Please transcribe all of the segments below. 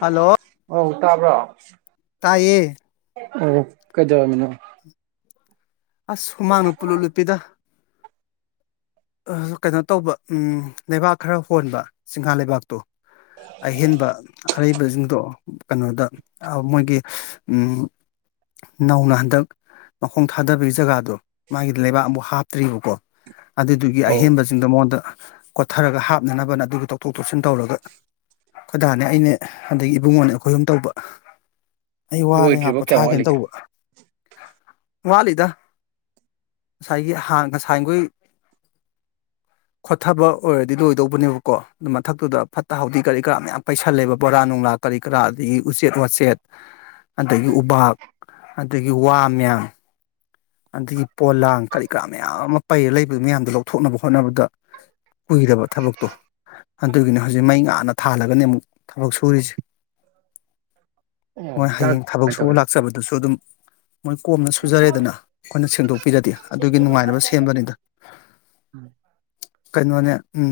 hello ꯑꯧ ꯇꯥꯕ꯭ꯔꯣ ꯇꯌꯦ ꯑꯣ ꯀꯖꯥ ꯃ ꯑꯁ ꯍꯨꯃꯥꯡꯅ ꯄꯨꯜꯂꯨ ꯅꯨꯨꯄꯤꯗ ꯀꯩꯅꯣ ꯇꯧꯕ ꯂꯩꯕꯥꯛ ꯈꯔ ꯍꯣꯟꯕ ꯆꯤꯡꯒꯥꯥ ꯂꯩꯕꯥꯛꯇꯣ ꯑꯍꯦꯟꯕ ꯑꯔꯩꯕꯁꯤꯡꯗꯣ ꯀꯩꯅꯣꯗ ꯃꯣꯏꯒꯤ ꯅꯧꯅ ꯍꯟꯗꯛ ꯃꯈꯣꯡ ꯊꯥꯗꯕꯒꯤ ꯖꯒꯥꯗꯣ ꯃꯥꯒꯤ ꯂꯩꯕꯥꯛ ꯑꯃꯕꯨ ꯍꯥꯞꯇ꯭ꯔꯤꯕꯀꯣ ꯑꯗꯨꯗꯨꯒꯤ ꯑꯍꯦꯟꯕꯁꯤꯡꯗꯣ ꯃꯉꯣꯟꯗ ꯀꯣꯊꯔꯒ ꯍꯥꯞꯅꯅꯕꯅ ꯑꯗꯨꯒꯤ ꯇꯧꯊꯣꯛ ꯇꯧꯁꯤꯟ ꯇꯧꯔꯒ ꯈꯣꯏꯗꯥꯅꯦ ꯑꯅꯦ ꯑꯗꯒꯤ ꯏꯕꯨꯡꯉꯣꯅꯦ ꯑꯩꯈꯣꯏ ꯑꯨꯝ ꯇꯧꯕ ꯑꯩ ꯋꯥꯔꯦ ꯂꯣꯏꯗ꯭ꯔꯤꯕꯣ ꯉꯥꯛꯄ ꯀꯌꯥꯝ ꯊꯥꯒꯦꯅ ꯋꯥꯠꯂꯤꯒꯦ ꯇꯧꯕ ꯋꯥꯠꯂꯤꯗ ꯉꯁꯥꯏꯒꯤ ꯉꯁꯥꯏꯈꯣꯏ [inaudible] ꯈꯣꯊꯕ ꯑꯣꯏꯔꯗꯤ ꯂꯣꯏꯗꯧꯕꯅꯦꯕꯀꯣ ꯑꯗꯨ ꯃꯊꯛꯇꯨꯗ ꯐꯠꯇ ꯍꯥꯎꯊꯤ ꯀꯔꯤ ꯀꯔꯥ ꯃꯌꯥꯝ ꯄꯩꯁꯜꯂꯦꯕ ꯕꯣꯔꯥ ꯅꯨꯡꯂꯥ ꯀꯔꯤ ꯀꯔꯥ ꯑꯗꯒꯤ ꯎꯆꯦꯠ ꯋꯥꯆꯦꯠ ꯑꯗꯒꯤ ꯎꯄꯥꯛꯥꯛ ꯑꯗꯒꯤ ꯋꯥ ꯃꯌꯥ ꯑꯗꯒꯤ ꯄꯣꯂꯥꯡ ꯀꯔꯤ ꯀꯔꯥ ꯃꯌꯥꯝ ꯑꯃ ꯄꯩꯔ ꯂꯩꯕꯒꯤ ꯃꯌꯥꯝꯗꯨꯣ ꯂꯧꯊꯣꯛꯅꯕ ꯍꯣꯠꯅꯕꯗ ꯀꯏꯗꯕ ꯊꯕꯛꯇꯣ ꯑꯗꯨꯒꯤꯅꯤ ꯍꯧꯖꯤꯛ ꯃꯩ ꯉꯥꯅ ꯊꯥꯜꯂꯒꯅꯤ ꯑꯃꯨꯛ ꯊꯕꯛ ꯁꯨꯔꯤꯁꯦ ꯑꯣ ꯃꯣꯏ ꯆꯥꯛ ꯍꯌꯦꯡ ꯊꯕꯛ ꯀꯃꯥꯏꯅ ꯁꯨꯕ ꯇꯧꯔꯦ ꯂꯥꯛꯆꯕꯗꯨꯁꯨ ꯑꯗꯨꯝ ꯃꯣꯏ ꯀꯣꯝꯅ ꯁꯨꯖꯔꯦꯗꯅ ꯑꯩꯈꯣꯏꯅ ꯁꯦꯡꯗꯣꯛꯄꯤꯔꯗꯤ ꯑꯗꯨꯒꯤ ꯅꯨꯡꯉꯥꯏꯅꯕ ꯁꯦꯝꯕꯅꯤꯗ ꯀꯩꯅꯣꯅꯦ ꯎ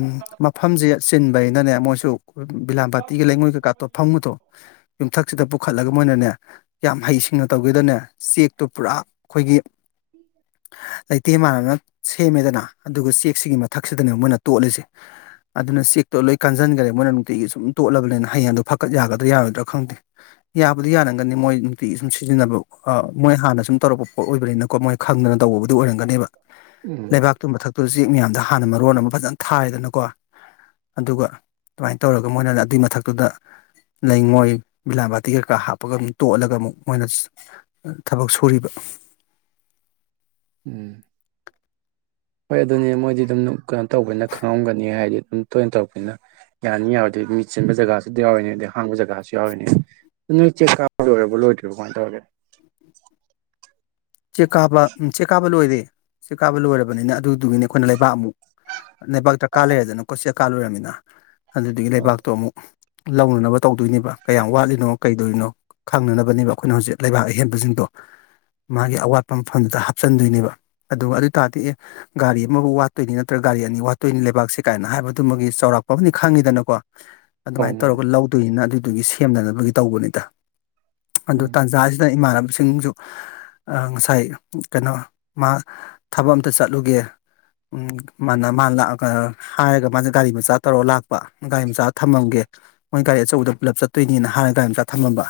ꯃꯐꯝꯁꯦ ꯆꯤꯟꯕꯩꯅꯅꯦ ꯃꯣꯏꯁꯨ ꯑꯩꯈꯣꯏ ꯕꯤꯂꯥꯝꯕꯥꯥꯇꯤꯒ ꯂꯩꯉꯣꯏꯒ ꯀꯥꯇꯣ ꯐꯪꯉꯨꯗꯣ ꯌꯨꯝꯊꯛꯁꯤꯗ ꯄꯨꯈꯠꯂꯒ ꯃꯣꯏꯅꯅꯦ ꯌꯥꯝ ꯍꯩꯁꯤꯡꯅ ꯇꯧꯒꯦꯗꯅꯦ ꯆꯦꯛꯇꯣ ꯄꯨꯔꯥ ꯑꯩꯈꯣꯏꯒꯤ ꯊ ꯂꯩꯇꯦ ꯃꯥꯟꯅꯅ ꯁꯦꯝꯃꯦꯗꯅ ꯑꯗꯨꯒ ꯆꯦꯛꯁꯤꯒꯤ ꯃꯊꯛꯁꯤꯗꯅ ꯃꯣꯏꯅ ꯇꯣꯠꯂꯤꯁꯦ ꯑꯗꯨꯅ ꯆꯦꯛꯇꯣ ꯂꯣꯏ ꯀꯥꯟꯁꯤꯟꯈꯔꯦ ꯃꯣꯏꯅ ꯅꯨꯡꯇꯤꯒꯤ ꯁꯨꯝ ꯇꯣꯠꯂꯕꯅꯤꯅ ꯍꯌꯦꯡꯗꯣ ꯐꯀꯠ ꯌꯥꯒꯗ꯭ꯔꯥ ꯌꯥꯔꯣꯏꯗ꯭ꯔꯥ ꯈꯪꯗꯦ ꯌꯥꯕꯨꯗꯤ ꯌꯥꯅꯒꯅꯤ ꯃꯣꯏ ꯅꯨꯡꯇꯤ ꯁꯨꯝ ꯁꯤꯖꯤꯟꯅꯕ ꯃꯣꯏ ꯍꯥꯟꯅ ꯁꯨꯝ ꯇꯧꯔꯛꯄ ꯄꯣꯠ ꯑꯣꯏꯕꯅꯤꯅ ꯀꯣ ꯃꯣꯏ ꯈꯪꯗꯅ ꯇꯧꯕꯕꯨꯗꯨ ꯑꯣꯏꯔꯝꯒꯅꯦꯕ ꯎꯝ ꯂꯩꯕꯥꯛꯇꯨ ꯃꯊꯛꯇꯨ ꯎꯆꯦꯛ ꯃꯌꯥꯝꯗ ꯍꯥꯟꯅ ꯃꯔꯣꯟ ꯑꯃ ꯐꯖꯅ ꯊꯥꯏꯗꯅꯀꯣ ꯑꯗꯨꯒ ꯑꯗꯨꯃꯥꯏꯅ ꯇꯧꯔꯒ ꯃꯣꯏꯅ ꯑꯗꯨꯏ ꯃꯊꯛꯇꯨꯗ ꯂꯩꯉꯣꯏ ꯕꯤꯂꯥꯕꯥꯇꯤ ꯀꯩꯀꯥ ꯍꯥꯞꯄꯒ ꯑꯃꯨꯛ ꯇꯣꯠꯂꯒ ꯑꯃꯨꯛ ꯃꯣꯏꯅ ꯊꯕꯛ ꯁꯨꯔꯤꯕ [inaudible] ꯎꯝ ꯍꯣꯏ ꯑꯗꯨꯅꯦ ꯃꯣꯏꯗꯤ ꯑꯗꯨꯝ ꯀꯩꯅꯣ ꯇꯧꯕꯅ ꯈꯪꯂꯝꯝꯒꯅꯤ ꯍꯥꯏꯗꯤ ꯇꯣꯏꯅ ꯇꯧꯔꯛꯄꯅꯤꯅ ꯌꯥꯅꯤ ꯌꯥꯔꯣꯏꯗꯤ ꯃꯤꯠ ꯆꯤꯟꯕ ꯖꯒꯥꯁꯨ ꯌꯥꯎꯔꯤꯦꯅꯦ ꯑꯗꯩ ꯍꯥꯡꯕ ꯖꯒꯥꯁꯨ ꯌꯥꯎꯔꯤꯅꯦ ꯅꯣꯏꯥꯔꯕ ꯉꯥꯏ ꯇꯒꯦ [inaudible] ꯆꯦꯛ ꯀꯥꯕ ꯆꯦꯛ ꯀꯥꯕ ꯂꯣꯏꯔꯦ ꯆꯦꯛ ꯀꯥꯕ ꯂꯣꯏꯔꯕꯅꯤꯅ ꯑꯗꯨꯗꯨꯒꯤꯅꯦ ꯑꯩꯈꯣꯏꯅ ꯂꯩꯕꯥꯛ ꯑꯃꯨꯛ ꯂꯩꯕꯥꯛꯇ ꯀꯥ ꯂꯩꯔꯦꯗꯅ ꯀꯣꯆꯦ ꯀꯥꯜꯂꯣꯏꯔꯕꯃꯤꯅ ꯑꯗꯨꯗꯨꯗꯒꯤ ꯑꯣ ꯂꯩꯕꯥꯛꯇꯣ ꯑꯃꯨꯛ ꯂꯧꯅꯅꯕ ꯇꯧꯗꯣꯏꯅꯦꯕ ꯀꯌꯥꯝ ꯋꯥꯠꯂꯤꯅꯣ ꯀꯩꯗꯧꯔꯤꯅꯣ ꯈꯪꯅꯅꯕꯅꯦꯕ ꯑꯩꯈꯣꯏꯅ ꯍꯧꯖꯤꯛ ꯂꯩꯕꯥꯛ ꯑꯍꯦꯟꯕꯁꯤꯡꯗꯣ ꯃꯥꯒꯤ ꯑꯋꯥꯠꯄ ꯃꯐꯝꯗꯨꯗ ꯍꯥꯞꯆꯤꯟꯗꯣꯏꯅꯦꯕ ꯑꯗꯨ ꯑꯗꯨ ꯑꯣꯏ ꯇꯥꯔꯗꯤ ꯒꯥꯔꯤ ꯑꯃꯕꯨ ꯋꯥꯠꯇꯣꯏꯅꯤ ꯅꯠꯇ꯭ꯔꯒ ꯒꯥꯔꯤ ꯑꯅꯤ ꯋꯥꯠꯇꯣꯏꯅꯤ ꯂꯩꯕꯥꯛꯁꯦ ꯀꯥꯏꯅ ꯍꯥꯏꯕꯗꯨꯃꯒꯤ ꯆꯥꯎꯔꯥꯛ ꯂꯥꯛꯄꯅꯤ ꯈꯪꯉꯤꯗꯅꯀꯣ ꯑꯧ ꯑꯗꯨꯃꯥꯏꯅ ꯃꯥꯅꯦ ꯇꯧꯔꯒ ꯂꯧꯗꯣꯏꯅꯤꯅ ꯑꯗꯨꯗꯨꯒꯤ ꯁꯦꯝꯅꯅꯕꯒꯤ ꯇꯧꯕꯅꯤꯗ ꯑꯗꯨ ꯎꯝ ꯇꯥꯟꯖꯥꯁꯤꯗ ꯏꯃꯥꯟꯅꯕꯁꯤꯡꯁꯨ ꯉꯁꯥꯏ ꯀꯩꯅꯣ ꯃꯥ ꯊꯕꯛ ꯑꯝꯇ ꯆꯠꯂꯨꯒꯦ ꯎꯝ ꯃꯥꯅ ꯃꯥ ꯍꯥꯏꯔꯒ ꯃꯥꯁꯦ ꯒꯥꯔꯤ ꯃꯆꯥ ꯇꯧꯔ ꯂꯥꯛꯄ ꯒꯥꯔꯤ ꯃꯆꯥ ꯊꯝꯃꯝꯒꯦ ꯃꯣꯏ ꯒꯥꯔꯤ ꯑꯆꯧꯕꯗ ꯄꯨꯜꯂꯞ ꯆꯠꯇꯣꯏꯅꯤꯅ ꯍꯥꯟꯅ ꯒꯥꯔꯤ ꯑꯆꯥ ꯊꯝꯂꯝꯕ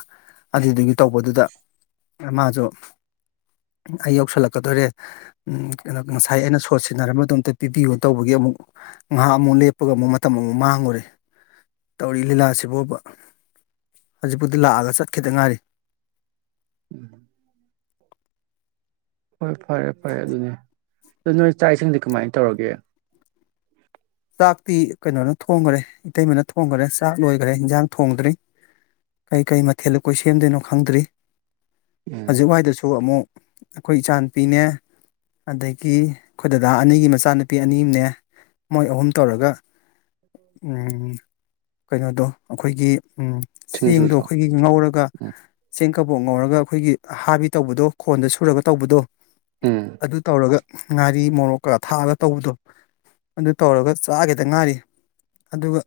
ꯑꯗꯨꯗꯨꯒꯤ ꯇꯧꯕꯗꯨꯗ ꯔꯃꯁꯨꯣ ꯑꯩ ꯌꯧꯁꯜꯂꯛꯀꯗꯣꯏꯔꯦ ꯀꯩꯅꯣ ꯉꯁꯥꯏ ꯑꯩꯅ ꯁꯣꯠ ꯁꯤꯟꯅꯔꯕꯗꯣꯝꯇ ꯄꯤꯕꯤꯌꯣ ꯇꯧꯕꯒꯤ ꯑꯃꯨꯛ ꯉꯥꯏꯍꯥꯛ ꯑꯃꯨꯛ ꯂꯦꯞꯄꯒ ꯑꯃꯨꯛ ꯃꯇꯝ ꯑꯃꯨꯛ ꯃꯥꯡꯉꯨꯔꯦ ꯇꯧꯔꯤ ꯂꯤꯂꯥꯁꯤ ꯐꯥꯎꯕ ꯍꯧꯖꯤꯛꯄꯨꯗꯤ ꯂꯥꯛꯑꯒ ꯆꯠꯈꯤꯗ ꯉꯥꯏꯔꯤ ꯎꯝ ꯍꯣꯏ ꯐꯔꯦ ꯐꯔꯦ ꯑꯗꯨꯅꯤ ꯑꯗꯨ ꯅꯣꯏ ꯆꯥꯛ ꯏꯁꯤꯡꯗꯤ ꯀꯃꯥꯏꯅ ꯇꯧꯔꯒꯦ ꯆꯥꯛꯇꯤ ꯀꯩꯅꯣꯅ ꯊꯣꯡꯈꯔꯦ ꯏꯇꯩꯃꯅ ꯊꯣꯡꯈꯔꯦ ꯆꯥꯛ ꯂꯣꯏꯈꯔꯦ ꯏꯟꯖꯥꯡ ꯊꯣꯡꯗ꯭ꯔꯤ ꯀꯩ ꯀꯔꯤ ꯃꯊꯦꯜ ꯑꯩꯈꯣꯏ ꯁꯦꯝꯗꯣꯏꯅꯣ ꯈꯪꯗ꯭ꯔꯤ ꯎꯝ ꯍꯧꯖꯤꯛꯋꯥꯏꯗꯁꯨ ꯑꯃꯨꯛ ꯑꯩꯈꯣꯏ ꯏꯆꯥꯅꯨꯄꯤꯅꯦ ꯑꯗꯒꯤ ꯑꯩꯈꯣꯏ ꯗꯗꯥ ꯑꯅꯤꯒꯤ ꯃꯆꯥꯅꯨꯄꯤ ꯑꯅꯤꯝꯅꯦ ꯃꯣꯏ ꯑꯍꯨꯝ ꯇꯧꯔꯒ ꯀꯩꯅꯣꯗꯣ ꯑꯩꯈꯣꯏꯒꯤ ꯎꯝ ꯆꯦꯡꯗꯣ ꯁꯤꯡꯖꯨꯗꯣ ꯑꯩꯈꯣꯏꯒꯤ ꯉꯧꯔꯒ ꯎꯝ ꯆꯦꯡ ꯀꯕꯣꯛ ꯉꯧꯔꯒ ꯑꯩꯈꯣꯏꯒꯤ ꯍꯥꯕꯤ ꯇꯧꯕꯗꯣ ꯈꯣꯟꯗ ꯁꯨꯔꯒ ꯇꯧꯕꯗꯣ ꯎꯝ ꯑꯗꯨ ꯇꯧꯔꯒ ꯉꯥꯔꯤ ꯃꯣꯔꯣꯛꯀꯒ ꯊꯥꯛꯑꯒ ꯇꯧꯕꯗꯣ ꯑꯗꯨ ꯇꯧꯔꯒ ꯆꯥꯒꯦꯗ ꯉꯥꯔꯤ ꯑꯗꯨꯒ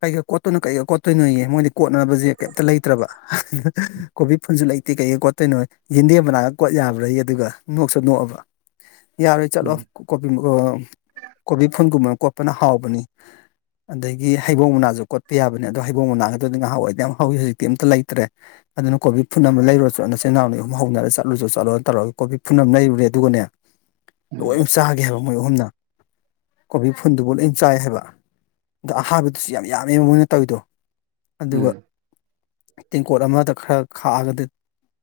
ꯀꯩꯀ ꯀꯣꯠꯇꯣꯏꯅꯣ ꯀꯩꯒ ꯀꯣꯠꯇꯣꯏꯅꯣꯅꯦ ꯃꯣꯏꯗꯤ ꯀꯣꯠꯅꯕꯁꯦ ꯀꯩꯝꯇ ꯂꯩꯇ꯭ꯔꯕ ꯀꯣꯕꯤ ꯐꯟꯁꯨ ꯂꯩꯇꯦ ꯀꯩꯀꯩ ꯀꯣꯠꯇꯣꯏꯅꯣ ꯌꯦꯟꯗꯦꯝ ꯃꯅꯥꯒ ꯀꯣꯠ ꯌꯥꯕ꯭ꯔꯩ ꯌꯥꯔꯣꯏ ꯆꯠꯂꯣ ꯎꯝ ꯀꯣꯄꯤꯃꯨ ꯀꯣꯕꯤ ꯐꯟꯒꯨꯝꯕꯅ ꯀꯣꯠꯄꯅ ꯍꯥꯎꯕꯅꯤ ꯑꯗꯒꯤ ꯍꯩꯕꯣꯡ [inaudible] ꯎꯝ ꯂꯣꯏꯅ ꯆꯥꯒꯦ ꯍꯥꯏꯕ ꯃꯣꯏ ꯑꯍꯨꯝꯅ ꯀꯣꯕꯤ ꯐꯨꯜꯗꯨꯐꯥꯎ ꯂꯣꯏ ꯆꯥꯏ ꯍꯥꯏꯕ ꯑꯗꯣ ꯑꯍꯥꯕꯗꯨꯁꯨ ꯌꯥꯝ ꯌꯥꯝꯃꯦꯕ ꯃꯣꯏꯅ ꯇꯧꯋꯤꯗꯣ ꯑꯗꯨꯒ ꯎꯝ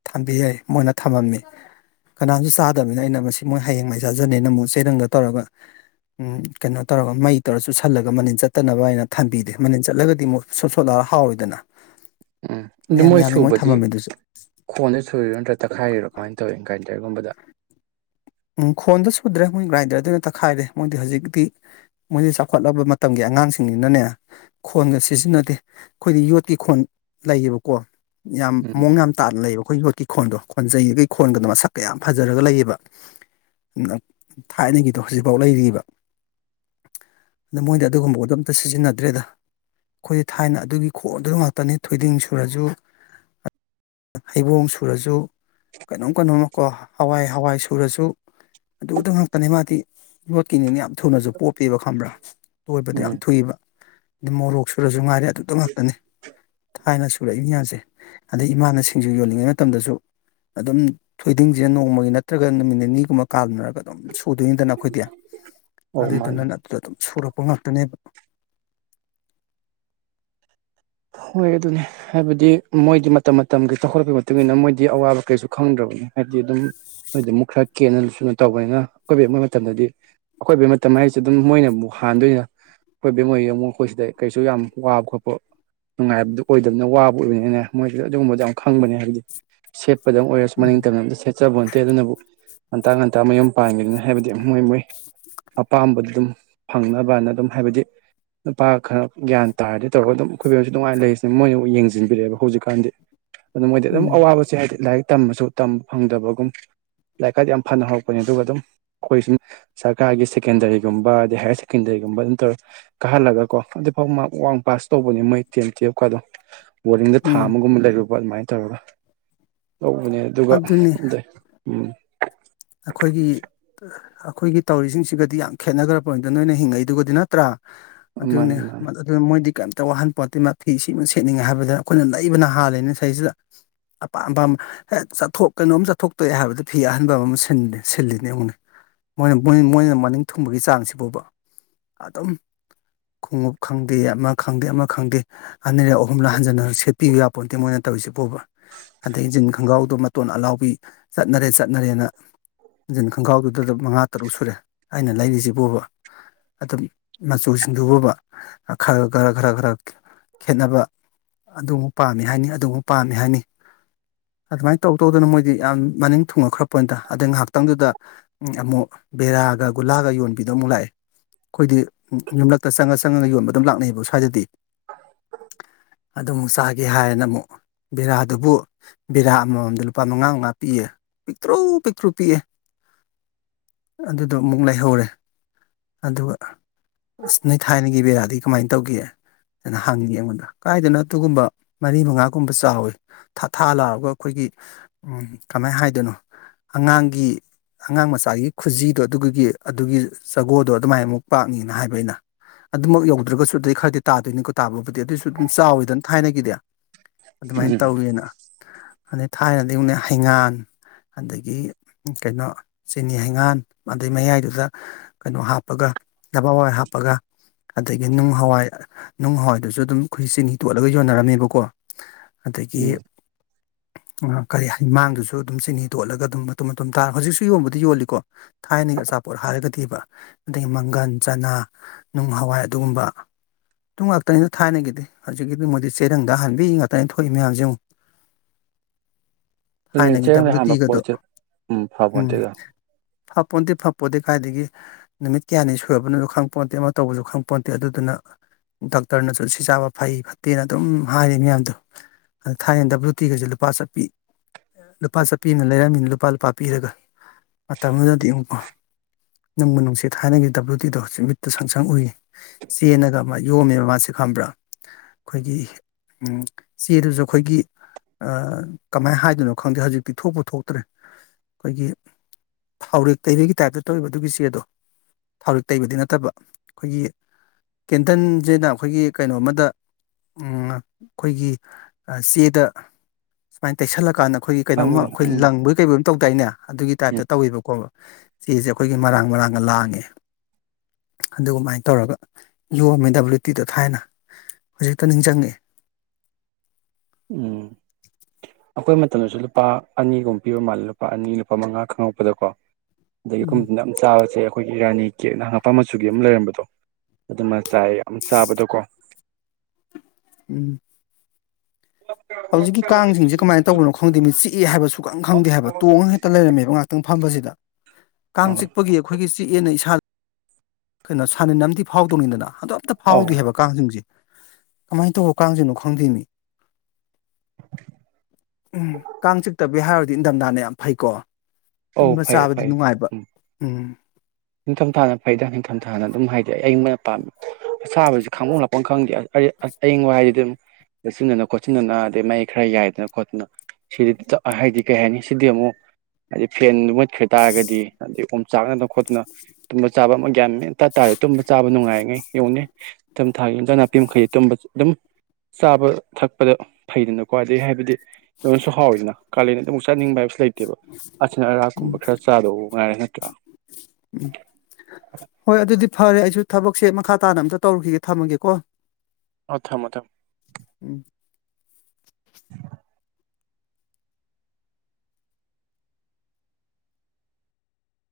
ꯊꯝꯕꯤ ꯌꯥꯏ ꯃꯣꯏꯅ ꯊꯝꯃꯝꯃꯤ ꯀꯅꯥꯁꯨ ꯆꯥꯗ ꯀꯩꯅꯣ ꯇꯧꯔꯒ ꯃꯩ ꯇꯧꯔ ꯆꯨꯁꯜꯂꯒ ꯃꯅꯤꯟ ꯆꯠꯇꯅꯕ ꯍꯥꯏꯅ ꯊꯝꯕꯤꯗꯦ ꯃꯅꯤꯟ ꯆꯠꯂꯒꯗꯤ ꯑꯃꯨꯛ ꯁꯣꯠ ꯁꯣꯠ ꯂꯥꯑꯣꯔꯥ ꯍꯥꯎꯋꯤꯗꯅ ꯎꯝ ꯑꯗꯨ ꯃꯣꯏ ꯁꯨꯕꯗꯤ ꯊꯝꯃꯝꯃꯤꯗꯨꯁꯨ ꯈꯣꯟꯗ ꯁꯨꯔꯤꯔꯣ ꯅꯠꯇ꯭ꯔꯒ ꯀꯒꯨꯝꯕꯗ ꯎ ꯈꯣꯟꯗ ꯁꯨꯗ꯭ꯔꯦ ꯃꯣꯏ ꯒ꯭ꯔꯥꯏꯟꯗꯔꯗꯨꯅ ꯇꯛꯈꯥꯏꯔꯦ ꯃꯣꯏꯗꯤ ꯍꯧꯖꯤꯛꯇꯤ ꯃꯣꯏꯗꯤ ꯆꯥꯎꯈꯠꯂꯕ ꯃꯇꯝꯒꯤ ꯑꯉꯥꯡꯁꯤꯡꯅꯤꯅꯅꯦ ꯈꯣꯟꯒ ꯁꯤꯖꯤꯟꯅꯗꯦ ꯑꯩꯈꯣꯏꯗꯤ ꯌꯣꯠꯀꯤꯤ ꯈꯣꯟ ꯂꯩꯌꯦꯕꯀꯣ ꯌꯥꯝ ꯎꯝ ꯃꯑꯣꯡ ꯌꯥꯝ ꯇꯥꯅ ꯂꯩꯕ ꯑꯩꯈꯣꯏ ꯌꯣꯠꯀꯤ ꯈꯣꯟꯗꯣ ꯈꯣꯟꯖꯩꯒꯩ ꯈꯣꯟꯒꯗꯣ ꯃꯁꯛꯀ ꯌꯥꯝ ꯐꯖꯔꯒ ꯂꯩꯌꯦꯕ ꯊꯥꯏꯅꯒꯤꯗꯣ ꯍꯧꯖꯤꯛꯐꯥꯎ ꯂꯩꯔꯤꯕ ꯃꯣꯌꯗꯤ ꯑꯗꯨꯒꯨꯝꯕꯗꯣ ꯑꯝꯇ ꯁꯤꯖꯤꯟꯅꯗ꯭ꯔꯦꯗ ꯑꯩꯈꯣꯏꯗꯤ ꯊꯥꯏꯅ ꯑꯗꯨꯒꯤ ꯈꯣꯔ ꯑꯗꯨ ꯉꯥꯛꯇꯅꯤ ꯊꯣꯏꯗꯤꯡ ꯁꯨꯔꯁꯨ ꯍꯩꯕꯣꯡ ꯁꯨꯔꯁꯨ ꯀꯩꯅꯣꯝ ꯀꯩꯅꯣꯝꯃꯀꯣ ꯍꯋꯥꯏ ꯍꯋꯥꯏ ꯊꯨꯔꯁꯨ ꯑꯗꯨꯗ ꯉꯥꯛꯇꯅꯦ ꯃꯥꯗꯤ ꯂꯣꯏꯕꯗ ꯌꯥꯝ ꯎꯝ ꯊꯨꯏꯕ ꯑꯩ ꯃꯣꯔꯣꯛ ꯁꯨꯔꯁꯨ ꯉꯥꯏꯔꯦ ꯑꯗꯨꯗ ꯉꯥꯛꯇꯅꯤ ꯊꯥꯏꯅ ꯁꯨꯔꯛꯏꯕꯅꯤ ꯑꯁꯦ ꯑꯗꯩ ꯏꯃꯥꯅ ꯑꯗꯨꯝ ꯊꯣꯏꯗꯤꯡꯁꯦ ꯅꯣꯡꯃꯒꯤ ꯅꯠꯇ꯭ꯔꯒ ꯅꯨꯃꯤꯠ ꯅꯤꯅꯤꯒꯨꯝꯕ ꯀꯥꯅꯔꯒ ꯑꯗꯨꯝ ꯁꯨꯗꯣꯏꯅꯤꯗꯅ ꯑꯩꯈꯣꯏꯗꯤ ꯑꯧ ꯃꯥꯅꯦ ꯑꯗꯗꯨꯅꯠꯇꯝ ꯁ ꯄꯣ ꯉꯥꯛꯇꯅꯦꯕ ꯍꯣꯏ ꯑꯗꯨꯅꯦ ꯍꯥꯏꯕꯗꯤ ꯃꯣꯏꯗꯤ ꯃꯇꯝ ꯃꯇꯝꯒꯤ ꯆꯥꯎꯈꯠꯂꯛꯄꯒꯤ ꯏ ꯃꯇꯨꯡꯏꯟꯅ ꯃꯣꯏꯗꯤ ꯑꯋꯥꯕ ꯀꯩꯁꯨ ꯈꯪꯗ꯭ꯔꯕ ꯍꯥꯏꯗꯤ ꯑꯗꯨꯝ ꯃꯣꯏꯗ ꯑꯃꯨꯛ ꯈꯔ ꯀꯦꯅ ꯁꯨꯅ ꯇꯧꯕꯅꯤꯅ ꯑꯀꯣꯏꯕ ꯌꯦꯛꯕ ꯃꯇꯝꯗꯗꯤ ꯑꯀꯣꯏꯕꯩ ꯃꯇꯝ ꯍꯥꯏꯁꯦ ꯑꯗꯨꯝ ꯃꯣꯏꯅ ꯑꯃꯨꯛ ꯍꯥꯟꯗꯣꯏꯅ ꯑꯩꯈꯣꯏ ꯕꯦꯝꯃꯣꯏ ꯑꯃꯨꯛ ꯑꯩꯈꯣꯏ ꯁꯤꯗ ꯀꯩꯁꯨ ꯌꯥꯝ ꯋꯥꯕ ꯈꯣꯠꯄ ꯅꯨꯡꯉꯥꯏꯕꯗꯨ ꯑꯣꯏꯗꯕꯅꯤꯅ ꯋꯥꯕ ꯑꯣꯏꯕꯅꯤꯅ ꯃꯣꯏꯗꯨꯗ ꯑꯗꯨꯒꯨꯝꯕꯗꯣ ꯌꯥꯝ ꯈꯪꯕꯅꯦ ꯍꯥꯏꯕꯗꯤ ꯁꯦꯞ ꯗ ꯑꯣꯏꯔꯁꯨ ꯎꯝ ꯃꯅꯤꯡꯇꯝꯅꯇ ꯁꯦꯠꯆꯕ ꯍꯣꯟꯇꯦ ꯑꯗꯨꯅꯕꯨ ꯉꯟꯇꯥ ꯉꯟꯇꯥ ꯃꯌꯨꯝ ꯄꯥꯟꯒꯅꯤ ꯍꯥꯏꯕꯗꯤ ꯃꯣꯏ ꯃꯣꯏ ꯑꯄꯥꯝꯕꯗꯨ ꯅꯨꯄꯥ ꯈꯔ ꯒ꯭ꯌꯥꯟ ꯇꯥꯔꯗꯤ ꯇꯧꯔꯒ ꯑꯗꯨꯝ ꯑꯩꯈꯣꯏꯕꯁꯨ ꯅꯨꯡꯉꯥꯏꯅ ꯂꯩꯔꯤꯁꯤꯦ ꯃꯣꯏꯅꯕꯨ ꯌꯦꯡꯁꯤꯟꯕꯤꯔꯛꯑꯦꯕ ꯍꯧꯖꯤꯛꯀꯥꯟꯗꯤ ꯑꯗꯨ ꯃꯣꯏꯗꯤ ꯑꯗꯨꯝ ꯎꯝ ꯑꯋꯥꯕꯁꯦ ꯍꯥꯏꯗꯤ ꯂꯥꯏꯔꯤꯛ ꯇꯝꯕꯁꯨ ꯇꯝꯕ ꯐꯪꯗꯕꯒꯨꯝ ꯂꯥꯏꯔꯤꯛꯀꯥꯏꯗ ꯌꯥꯝ ꯐꯅ ꯍꯧꯔꯛꯄꯅꯦ ꯑꯗꯨꯒ ꯑꯗꯨꯝ ꯑꯩꯈꯣꯏ ꯁꯨꯝ ꯁꯔꯀꯥꯔꯒꯤ ꯁꯦꯀꯦꯟꯗꯔꯤꯒꯨꯝꯕ ꯑꯗꯩ ꯍꯥꯌꯌꯔ ꯁꯦꯀꯦꯟꯗꯔꯤꯒꯨꯝꯕ ꯑꯗꯨꯝ ꯇꯧꯔ ꯀꯥꯍꯜꯂꯒ ꯀꯣ ꯁꯤꯗꯥ ꯃꯇꯛ ꯋꯥꯪ ꯄꯥꯁꯁ ꯅꯤ ꯃꯣꯏ ꯇꯦꯟ ꯇꯨꯌꯦꯞꯀꯗꯣ ꯕꯣꯔꯤꯡꯗ ꯊꯥ ꯎꯝ ꯑꯃꯒꯨꯝꯕ ꯂꯩꯔꯨꯕ ꯑꯗꯨꯃꯥꯏꯅ ꯇꯧꯔꯒ ꯂꯧꯕꯅꯦ ꯑꯗꯨꯒ ꯑ ꯑꯗꯨꯅꯤ ꯎꯝ ꯑꯩꯈꯣꯏꯒꯤ ꯑꯩꯈꯣꯏꯒꯤ ꯇꯧꯔꯤꯁꯤꯡꯁꯤꯒꯗꯤ ꯌꯥꯝ ꯈꯦꯠꯅꯈ꯭ꯔ ꯄꯗ ꯅꯣꯏꯅ ꯍꯤꯡꯉꯛꯏꯗꯨꯒꯗꯤ ꯅꯠꯇ꯭ꯔꯥ ꯃꯥꯅꯤ ꯑꯗꯨꯅꯤ ꯃꯥꯅꯤ ꯑꯗꯨ ꯃꯣꯏꯗꯤ ꯀ ꯈꯤꯇ ꯋꯥꯍꯟ ꯄꯣꯠꯇꯤ ꯐꯤ ꯁꯤꯃ ꯁꯦꯠꯅꯤꯡꯉꯦ ꯍꯥꯏꯕꯗ ꯑꯩꯈꯣꯏꯅ ꯂꯩꯕꯅ ꯍꯥꯜꯂꯤꯅꯤ ꯁꯤꯩꯁꯤꯗ ꯑꯄꯥꯝ ꯑꯄꯥꯝꯕ ꯆꯠꯊꯣꯛ ꯀꯩꯅꯣꯝ ꯆꯠꯊꯣꯛꯇꯣꯛꯑꯦ ꯍꯥꯏꯕꯗ ꯐꯤ ꯑꯍꯟꯕ ꯑꯃꯨ ꯁꯤꯜꯂꯤꯅꯦ ꯑꯩꯉꯣꯟ ꯃꯣꯏꯅ ꯃꯣꯏꯅ ꯃꯅꯤꯡ ꯊꯨꯡꯕꯒꯤ ꯆꯥꯡꯁꯤꯐꯥꯎꯕ ꯑꯗꯝ ꯈꯣꯡꯎꯞ ꯈꯪꯗꯦ ꯑꯃ ꯈꯪꯗꯦ ꯑꯃ ꯈꯪꯗꯦ ꯑꯅꯤꯔꯛ ꯑꯍꯨꯝꯂ ꯍꯟꯖꯤꯟ ꯁꯦꯠꯄꯤꯌꯨ ꯌꯥꯄꯣꯠꯇꯦ ꯃꯣꯏꯅ ꯇꯧꯔꯤꯁꯦ ꯄꯨꯣꯕ ꯑꯗꯩ ꯖꯤꯟ ꯈꯣꯡꯒ꯭ꯔꯥꯎꯗꯣ ꯃꯇꯣꯟ ꯑꯂꯥꯎꯕꯤ ꯆꯠꯅꯔꯦ ꯆꯠꯅꯔꯦꯅ ꯍꯟꯖꯤꯟ ꯈꯣꯡꯒ꯭ꯔꯥꯎꯗꯨꯗ ꯃꯉꯥ ꯇꯔꯨꯛ ꯁꯨꯔꯦ ꯑꯩꯅ ꯂꯩꯔꯤꯁꯤꯕꯣꯕ ꯑꯗꯨꯝ ꯃꯆꯨ ꯁꯤꯡꯗꯨꯨꯕꯕ ꯈꯔ ꯈꯔ ꯈꯔ ꯈꯔ ꯈꯦꯠꯅꯕ ꯑꯗꯨꯝꯨꯛ ꯄꯥꯝꯃꯤ ꯍꯥꯏꯅꯤ ꯑꯗꯨꯝꯨꯛ ꯄꯥꯝꯃꯤ ꯍꯥꯏꯅꯤ ꯑꯗꯨꯃꯥꯏꯅ ꯇꯧ ꯇꯧꯗꯅ ꯃꯣꯏꯗꯤ ꯌꯥꯝ ꯃꯅꯤꯡ ꯊꯨꯡꯉꯈ꯭ꯔꯄꯅꯤꯗ ꯑꯗꯩ ꯉꯥꯏꯍꯥꯛꯇꯪꯗꯨꯗ ꯑꯃꯨꯛ ꯕꯦꯔꯥꯒ ꯒꯨꯂꯥꯒ ꯌꯣꯟꯕꯤꯗꯣ ꯑꯃꯨꯛ ꯂꯥꯛꯑꯦ ꯑꯩꯈꯣꯏꯗꯤ ꯌꯨꯝꯂꯛꯇ ꯆꯪꯉ ꯆꯪꯉꯒ ꯌꯣꯟꯕ ꯑꯗꯨꯝ ꯂꯥꯛꯅꯩꯑꯕ ꯁ꯭ꯋꯥꯏꯗꯗꯤ ꯑꯗꯨ ꯑꯃꯨꯛ ꯆꯥꯒꯦ ꯍꯥꯏꯌꯦꯅ ꯑꯃꯨꯛ ꯕꯤꯔꯥꯗꯨꯕꯨ ꯕꯤꯦꯔꯥ ꯑꯃꯃꯝꯗ ꯂꯨꯄꯥ ꯃꯉꯥ ꯉꯥ ꯄꯤꯌꯦ ꯄꯤꯛꯇ꯭ꯔꯨ ꯄꯤꯛꯇ꯭ꯔꯨ ꯄꯤꯛꯑꯦ ꯑꯗꯨꯗꯣ ꯑꯃꯨꯛ ꯂꯩꯍꯧꯔꯦ ꯑꯗꯨꯒ ꯑꯁ ꯅꯣꯏ ꯊꯥꯏꯅꯒꯤ ꯕꯦꯔꯥꯗꯤ ꯀꯃꯥꯏꯅ ꯇꯧꯒꯦ ꯑꯗꯨꯅ ꯍꯪꯉꯤ ꯑꯩꯉꯣꯟꯗ ꯀꯥꯏꯗꯅ ꯑꯗꯨꯒꯨꯝꯕ ꯃꯔꯤ ꯃꯉꯥꯒꯨꯝꯕ ꯆꯥꯎꯋꯤꯥ ꯊꯥ ꯂꯥꯛꯑꯒ ꯑꯩꯈꯣꯏꯒꯤ ꯎ ꯀꯃꯥꯏꯅ ꯍꯥꯏꯗꯣꯏꯅꯣ ꯑꯉꯥꯡꯒꯤ ꯑꯉꯥꯡ ꯃꯆꯥꯒꯤ ꯈꯨꯖꯤꯗꯣ ꯑꯗꯨꯒꯤ ꯑꯗꯨꯒꯤ ꯖꯒꯣꯗꯣ ꯑꯗꯨꯃꯥꯏꯅ ꯑꯃꯨꯛ ꯄꯥꯛꯅꯤꯅ ꯍꯥꯏꯕ ꯑꯩꯅ ꯑꯗꯨꯃꯛ ꯌꯧꯗ꯭ꯔꯒꯁꯨ ꯑꯗꯨꯗꯩ ꯈꯔꯗꯤ ꯇꯥꯗꯣꯏꯅꯤꯀꯣ ꯇꯥꯕꯕꯨꯗꯤ ꯑꯗꯨꯑꯣꯏꯁꯨ ꯑꯗꯨꯝ ꯆꯥꯎꯋꯤꯗꯅ ꯊꯥꯏꯅꯒꯤꯗꯤ ꯑꯗꯨꯃꯥꯏꯅ ꯎꯝ ꯇꯧꯋꯦꯅ ꯑꯗꯩ ꯊꯥꯏꯅꯗꯤꯛꯅ ꯍꯩꯉꯥꯟ ꯑꯗꯒꯤ ꯀꯩꯅꯣ ꯆꯤꯅꯤ ꯍꯩꯉꯥꯟ ꯑꯗꯩ ꯃꯌꯥꯏꯗꯨꯗ ꯀꯩꯅꯣ ꯍꯥꯞꯄꯒ ꯕꯋꯥꯏ ꯍꯥꯞꯄꯒ ꯑꯗꯒꯤ ꯅꯨꯡ ꯍꯋꯥꯏ ꯅꯨꯡ ꯍꯋꯥꯏꯗꯨꯁꯨ ꯑꯗꯨꯝ ꯑꯩꯈꯣꯏ ꯆꯤꯟꯍꯤꯤ ꯇꯣꯠꯂꯒ ꯌꯣꯟꯅꯔꯝꯃꯦꯕꯀꯣ ꯎꯝ ꯑꯗꯒꯤ ꯀꯔꯤꯃꯥꯡꯗꯨꯁꯨ ꯑꯗꯨꯝ ꯆꯤꯅꯤ ꯇꯣꯠꯂꯒ ꯑꯗꯨ ꯃꯇ ꯃꯇ ꯇꯥꯔ ꯍꯧꯖꯤꯛꯁꯨ ꯌꯣꯟꯕꯗꯤ ꯌꯣꯜꯂꯤꯀꯣ ꯊꯥꯏꯅꯒꯤ ꯑꯆꯥꯄꯣꯠ ꯍꯥꯏꯔꯒꯗꯤꯕ ꯑꯗꯒꯤ ꯃꯪꯒꯜ ꯆ ꯐꯅ ꯅꯨꯡ ꯍꯋꯥꯏ ꯑꯗꯨꯒꯨꯝꯕ ꯇ ꯉꯥꯛꯇꯅꯤꯗ ꯊꯥꯏꯅꯒꯤꯗ ꯍꯧꯖꯤꯛꯀꯤꯗꯤ ꯃꯣꯏꯗꯤ ꯆꯩꯦꯔꯪꯗ ꯍꯟꯕꯤ ꯉꯥꯛꯇꯅꯤ ꯊꯣꯛꯏ ꯃꯌꯥꯝꯁꯦ ꯑꯃꯨꯛ [inaudible] ꯊꯥꯏꯅꯒꯤ ꯆꯦꯡꯗ ꯗꯕ꯭ꯂꯤꯎ ꯍꯥꯟꯕ ꯇꯤꯒꯗꯣ ꯄꯣꯠꯁꯦ ꯎ ꯐꯕ ꯎꯝ ꯅꯠꯇꯦꯗ ꯐꯄꯣꯟꯇꯦ ꯐꯄꯣꯟꯠꯇꯦ ꯀꯥꯏꯏꯗꯒꯤ ꯅꯨꯃꯤꯠ ꯀꯌꯥꯅꯤ ꯁꯨꯔꯕꯅꯣꯁꯨ ꯈꯪ ꯄꯣꯟꯣꯟꯇꯦ ꯑꯃ ꯇꯧꯕꯁꯨ ꯈꯪ ꯄꯣꯟꯟꯇꯦ ꯑꯗꯨꯗꯨꯅ ꯗꯣꯛꯇꯔꯅꯁꯨ ꯁꯤ ꯆꯥꯕ ꯐꯩ ꯐꯠꯇꯦꯅ ꯑꯗꯨꯝ ꯍꯥꯏꯔꯤ ꯃꯌꯥꯝꯗꯣ ꯑ ꯊꯥꯏꯌꯦꯦꯟ ꯗꯕ꯭ꯂꯨ ꯇꯤꯒꯩꯁꯦ ꯂꯨꯄꯥ ꯆꯠꯄꯤ ꯂꯨꯄꯥ ꯆꯠꯄꯤꯅ ꯂꯩꯔꯝꯃꯤꯅ ꯏꯄꯥꯜ ꯄꯥꯄꯤꯔꯒ ꯃꯇꯝ ꯑꯗꯨꯗꯗꯤ ꯑꯃꯨꯛ ꯄ ꯅꯪꯕꯨ ꯅꯨꯡꯁꯤꯠ ꯊꯥꯏꯅꯒꯤ ꯗꯕ꯭꯭ꯂꯨ ꯗꯤꯗꯣ ꯍꯧ ꯃꯤꯠꯇ ꯁꯪꯁꯪ ꯎꯏ ꯆꯦꯟꯟꯅꯒ ꯃꯥ ꯌꯣꯝꯃꯦꯕ ꯃꯥꯁꯦ ꯈꯝꯕ꯭ꯔꯥ ꯑꯩꯈꯣꯏꯒꯤ ꯆꯦꯗꯨꯁꯨ ꯑꯩꯈꯣꯏꯒꯤ ꯀꯃꯥꯏꯅ ꯍꯥꯏꯗꯣꯏꯅꯣ ꯈꯪꯗꯦ ꯍꯧꯖꯤꯛꯇꯤ ꯊꯣꯛꯄ ꯊꯣꯛꯇ꯭ꯔꯦ ꯑꯩꯈꯣꯏꯒꯤ ꯊꯥꯎꯔꯦꯛ ꯇꯩꯕꯒꯤ ꯇꯥꯏꯞꯇ ꯇꯧꯕ ꯑꯗꯨꯒꯤ ꯆꯦꯗꯣ ꯊꯥꯔꯤꯛ ꯇꯩꯕꯗꯤ ꯅꯠꯇꯕ ꯑꯩꯈꯣꯏꯒꯤ ꯀꯦꯟꯇꯟꯁꯤꯅ ꯑꯩꯈꯣꯏꯒꯤ ꯀꯩꯅꯣꯝꯃꯗ ꯑꯩꯈꯣꯏꯒꯤ ꯆꯦꯗ ꯁꯨꯃꯥꯏꯅ ꯇꯩꯁꯜꯂꯀꯥꯟꯗ ꯑꯩꯈꯣꯏꯒꯤ ꯀꯩꯅꯣꯝꯃ ꯈꯪꯉꯤꯅꯦ ꯑꯩꯈꯣꯏ ꯎꯝ ꯂꯪꯕꯒꯤ ꯇꯧ ꯇꯥꯏꯅꯦ ꯑꯗꯨꯒꯤ ꯇꯥꯏꯞꯇ ꯎꯝ ꯇꯧꯋꯦꯕꯀꯣ ꯆꯁꯦ ꯑꯩꯈꯣꯏꯒꯤ ꯃꯔꯥꯡ ꯃꯔꯥꯡꯒ ꯂꯥꯡꯉꯦ ꯑꯗꯨꯃꯥꯏꯅ ꯇꯧꯔꯒ ꯌꯣꯝꯃꯦ ꯗꯕ꯭ꯂꯤꯎ ꯇꯤꯗ ꯊꯥꯏꯅ ꯍꯧꯖꯤꯛꯇ ꯅꯤꯡꯁꯤꯡꯪꯉꯤ ꯎꯝ ꯑꯩꯈꯣꯏ ꯃꯇꯝꯗꯁꯨ ꯂꯨꯄꯥ ꯑꯅꯤꯒꯨꯝ ꯄꯤꯕ ꯃꯥꯜꯂꯦ ꯂꯨꯄꯥ ꯑꯅꯤ ꯂꯨꯄꯥ ꯃꯉꯥ ꯈꯪꯉꯛꯄꯗꯀꯣ ꯑꯗꯒꯤ ꯎꯝ ꯑꯩꯈꯣꯏꯅ ꯌꯥꯝ ꯆꯥꯕꯁꯦ ꯑꯩꯈꯣꯏꯒꯤ ꯏꯔꯥꯅꯤ ꯀꯦꯛ ꯅꯍ ꯍꯥꯄꯥ ꯃꯆꯨꯒꯤ ꯑꯃ ꯂꯩꯔꯝꯕꯗꯣ ꯑꯗꯨꯃ ꯆꯥꯏ ꯌꯥꯝ ꯆꯥꯕꯗꯣꯀꯣ ꯎꯝ ꯍꯧꯖꯤꯛꯀꯤ ꯀꯥꯡꯁꯤꯡꯁꯦ ꯀꯃꯥꯏꯅ ꯇꯧꯕꯅꯣ ꯈꯪꯗꯦ ꯃꯤ ꯆꯤꯑꯦ ꯍꯥꯏꯕꯁꯨ ꯈꯪ ꯈꯪꯗꯦ ꯍꯥꯏꯕ ꯇꯣꯡꯉꯒ ꯍꯦꯛꯇ ꯂꯩꯔꯝꯃꯦꯕ ꯉꯥꯏꯥꯛꯇꯪ ꯐꯝꯕꯁꯤꯗ ꯀꯥꯡ ꯑꯧ ꯆꯤꯛꯄꯒꯤ ꯑꯩꯈꯣꯏꯒꯤ ꯆꯤꯑꯦꯅ ꯏꯁꯥꯗ ꯀꯩꯅꯣ ꯁꯅꯤꯟ ꯑꯝꯗꯤ ꯐꯥꯎꯗꯧꯅꯤꯗꯅ ꯑꯗ ꯑꯝꯇ ꯑꯧ ꯐꯥꯎꯗ꯭ꯦ ꯍꯥꯏꯕ ꯀꯥꯡꯁꯤꯡꯁꯦ ꯀꯃꯥꯏꯅ ꯇꯧꯕ ꯀꯥꯡꯁꯤꯅꯣ ꯈꯪꯗꯦꯅꯤ ꯎꯝ ꯀꯥꯡ ꯆꯤꯛꯇꯕꯤ ꯍꯥꯏꯔꯨꯔꯗꯤ ꯏꯊꯝꯊꯥꯅ ꯌꯥꯝ ꯐꯩꯀꯣ ꯑꯧ ꯇꯨꯝꯕ ꯐꯩ ꯆꯥꯕꯗꯤ ꯐꯩ ꯅꯨꯡꯉꯥꯏꯕ ꯎꯝ ꯎꯝ ꯅꯤꯡꯊꯝꯊꯥꯅ ꯐꯩꯗ ꯅꯤꯡꯊꯝꯊꯥꯅ ꯑꯗꯨꯝ ꯍꯥꯏꯗꯤ ꯑꯩꯣꯟ ꯄꯥꯝ ꯑꯁꯥꯕꯁꯤ ꯈꯥꯡꯕꯝ ꯂꯥꯛꯄ ꯈꯪꯗꯦ ꯑꯌꯪꯕ ꯍꯥꯏꯗꯤ ꯑꯗꯨꯝ ꯆꯠꯁꯤꯟꯗꯅ ꯈꯣꯠꯆꯤꯟꯗꯅ ꯑꯗꯩ ꯃꯩ ꯈꯔ ꯌꯥꯏꯗꯅ ꯈꯣꯠꯇꯅ ꯁꯤꯗꯤ ꯍꯥꯏꯗꯤ ꯀꯩ ꯍꯥꯏꯅꯤ ꯁꯤꯗꯤ ꯑꯃꯨꯛ ꯍꯥꯏꯗꯤ ꯐꯦꯟꯗꯨ ꯈ꯭ꯔ ꯇꯥꯔꯒꯗꯤ ꯑꯗꯩ ꯑꯣꯝ ꯆꯥꯛꯅꯅ ꯈꯣꯠꯇꯅ ꯇꯨꯝꯕ ꯆꯥꯕ ꯑꯃ ꯒ꯭ꯟꯅꯤꯇꯥꯇꯥꯥꯔ ꯇꯨꯝꯕ ꯆꯥꯕ ꯅꯨꯡꯉꯥꯏꯔꯤꯉꯩ ꯌꯧꯅꯦ ꯏꯊ ꯊꯥꯒꯤ ꯏꯟꯖꯥꯡ ꯅꯥꯄꯤ ꯃꯈꯩ ꯇ ꯑꯗꯨꯝ ꯆꯥꯕ ꯊꯛꯄꯗ ꯐꯩꯗꯅꯀ꯭ꯋꯥ ꯑꯗꯩ ꯍꯥꯏꯕꯗꯤ ꯂꯉꯣꯟꯁꯨ ꯍꯥꯎꯋꯗꯅ ꯀꯥꯂꯦꯟꯅ ꯑꯗꯨ ꯑꯃꯨꯛ ꯆꯥꯅꯤꯡꯕ ꯍꯥꯏꯕꯁꯨ ꯂꯩꯇ ꯠꯇꯦꯕ ꯑꯅ ꯑꯔꯥꯛꯀꯨꯝꯕ ꯈꯔ ꯆꯥꯗꯧꯕ ꯉꯥꯏꯔꯦ ꯅꯠꯇ꯭ꯔꯥ ꯎꯝ ꯍꯣꯏ ꯑꯗꯨ ꯑꯗꯨꯗꯤ ꯐꯔꯦ ꯑꯩꯁꯨ ꯊꯕꯛꯁꯦ ꯃꯈꯥ ꯇꯥꯅ ꯑꯝꯇ ꯇꯧꯔꯨꯈꯤꯒꯦ ꯊꯝꯃꯒꯦꯀꯣ ꯑ ꯊꯝ ꯊꯝ ꯎꯝ